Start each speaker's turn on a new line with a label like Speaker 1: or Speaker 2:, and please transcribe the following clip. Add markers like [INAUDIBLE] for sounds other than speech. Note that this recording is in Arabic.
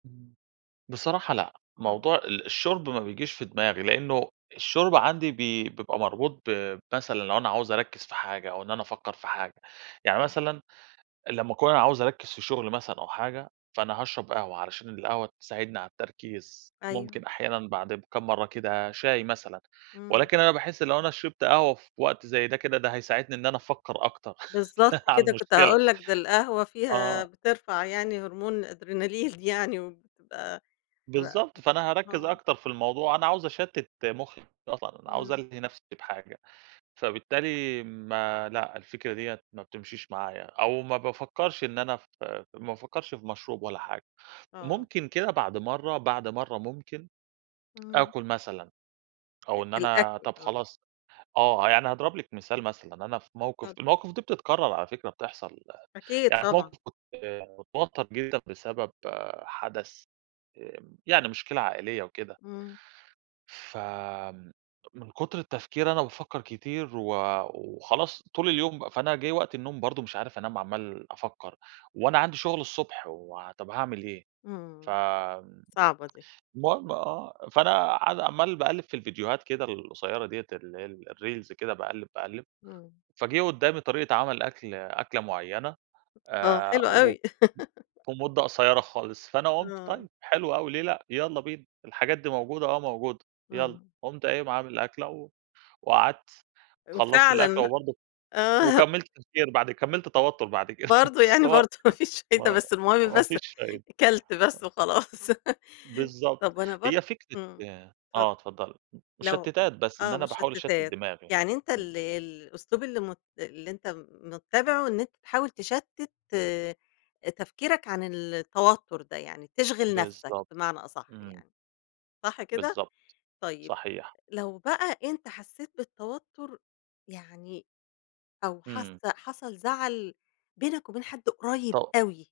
Speaker 1: إمم، بصراحة لأ،
Speaker 2: إمم.
Speaker 1: موضوع ال الشُرب ما بييجيش في دماغي، لأنه الشُرب عندي بي بيبقى مربوط ب مثلًا لو أنا عايِز أركّز في حاجة أو إن أنا أفكّر في حاجة. يعني
Speaker 2: إمم.
Speaker 1: مثلًا لمّا أكون أنا عايِز أركّز في شُغل مثلًا أو حاجة، فأنا هاشرَب قهوة علشان القهوة تساعدني على التركيز،
Speaker 2: أيوه.
Speaker 1: ممكن أحيانًا بعد كام مرَّة كده شاي مثلًا.
Speaker 2: إمم.
Speaker 1: ولكن أنا باحس لو أنا شربت قهوة في وقت زي ده، كده ده هيساعدني إن أنا أفكّر أكتَر
Speaker 2: بالضبط
Speaker 1: [CHUCKLES] على
Speaker 2: كده، كنت
Speaker 1: المشكلة.
Speaker 2: هاقول لك ده القهوة فيها
Speaker 1: آه.
Speaker 2: بترفَع يعني هرمون الأدرينالين يعني وبتبقى ب بت
Speaker 1: بالضبط، فأنا هأركّز
Speaker 2: آه.
Speaker 1: أكتر في الموضوع، أنا عايِز أشتِّت مُخي أصلًا، أنا عايِز
Speaker 2: إمم.
Speaker 1: ألهِي نفسي بحاجة. فبالتالي ما لأ، الفكرة ديَّة ما بتمشيش معايا، أو ما بافكّرش إن أنا في في ما بافكّرش في مشروب ولا حاجة،
Speaker 2: آه.
Speaker 1: ممكن كده بعد مرَّة بعد مرَّة ممكن
Speaker 2: إمم.
Speaker 1: آكُل مثلًا
Speaker 2: أ
Speaker 1: أو إن أنا
Speaker 2: الأكل،
Speaker 1: طب
Speaker 2: آه.
Speaker 1: خلاص آه، يعني هاضرب لِك مثال، مثلًا أنا في موقف
Speaker 2: اتفضل.
Speaker 1: المواقف دي بتِّتكرَّر على فكرة، بتحصل.
Speaker 2: أكيد
Speaker 1: يعني في
Speaker 2: طبعًا.
Speaker 1: موقف كُنت متوتّر جدًا بسبب حدَث، آآ، يعني مشكلة عائلية وكده.
Speaker 2: إمم.
Speaker 1: فمن كُتر التفكير، أنا بافكّر كتير و وخلاص طول اليوم بقى. فأنا جِه وقت النوم برضه مش عارِف أنام، عمَّال أفكّر وأنا عندي شُغل الصبح، وطب هاعمل إيه؟ ف
Speaker 2: إمم، صعبة دي.
Speaker 1: المهم، آه فأنا قاعِد عمَّال باقلِّب في الفيديوهات كده القصيرة ديّة، اللي هي الreels كده، باقلِّب باقلِّب،
Speaker 2: إمم.
Speaker 1: فجه قُدَّامي طريقة عمل أكل أكلة معيَّنة
Speaker 2: هو
Speaker 1: آآ،
Speaker 2: حلو
Speaker 1: و
Speaker 2: أوي. [LAUGHS]
Speaker 1: ومدة قصيرة خالص، فأنا قُلت
Speaker 2: آه.
Speaker 1: طيب حلو أوي، ليه لأ، يالّا بينا، الحاجات دي موجودة، آه موجودة، يالّا،
Speaker 2: آه.
Speaker 1: قُمت قايِم عامِل أكلة، و وقعدت، خلَّصت الأكلة،
Speaker 2: وفعلًا
Speaker 1: وبرضه
Speaker 2: آه.
Speaker 1: وكمَّلت تفكير بعد كمَّلت توتُّر بعد كده، [CHUCKLES]
Speaker 2: برضه
Speaker 1: بس
Speaker 2: يعني
Speaker 1: هو
Speaker 2: برضه ما فيش فايدة،
Speaker 1: ما
Speaker 2: بس المهم
Speaker 1: ما
Speaker 2: بس
Speaker 1: فيش فايدة.
Speaker 2: أكلت
Speaker 1: أ
Speaker 2: بس وخلاص. [LAUGHS]
Speaker 1: بالضبط،
Speaker 2: طب أنا برضه
Speaker 1: هي فكرة
Speaker 2: إمم، اتفضل.
Speaker 1: آه اتفضَّلي، م
Speaker 2: لو
Speaker 1: مُشَتِّتات، بس إن
Speaker 2: آه،
Speaker 1: أنا باحاول أشتِّت
Speaker 2: مُشَتِّتات
Speaker 1: دماغي،
Speaker 2: يعني أنتَ
Speaker 1: إمم.
Speaker 2: ال الأسلوب اللي م اللي أنتَ مُتَّبِعه، إن أنتَ تحاول تَشتِّت آآ، تفكيرك عن ال التوتر ده يعني، تشغَل نفسك
Speaker 1: بالضبط،
Speaker 2: بمعنى أصح
Speaker 1: إمم.
Speaker 2: يعني، صح كده؟
Speaker 1: بالضبط،
Speaker 2: طيب
Speaker 1: صحيح.
Speaker 2: لو بقى أنتَ حسّيت بالتوتر يعني أو حاسَّة
Speaker 1: إمم.
Speaker 2: حصل زعل بينك وبين حد قريب
Speaker 1: طب
Speaker 2: أوي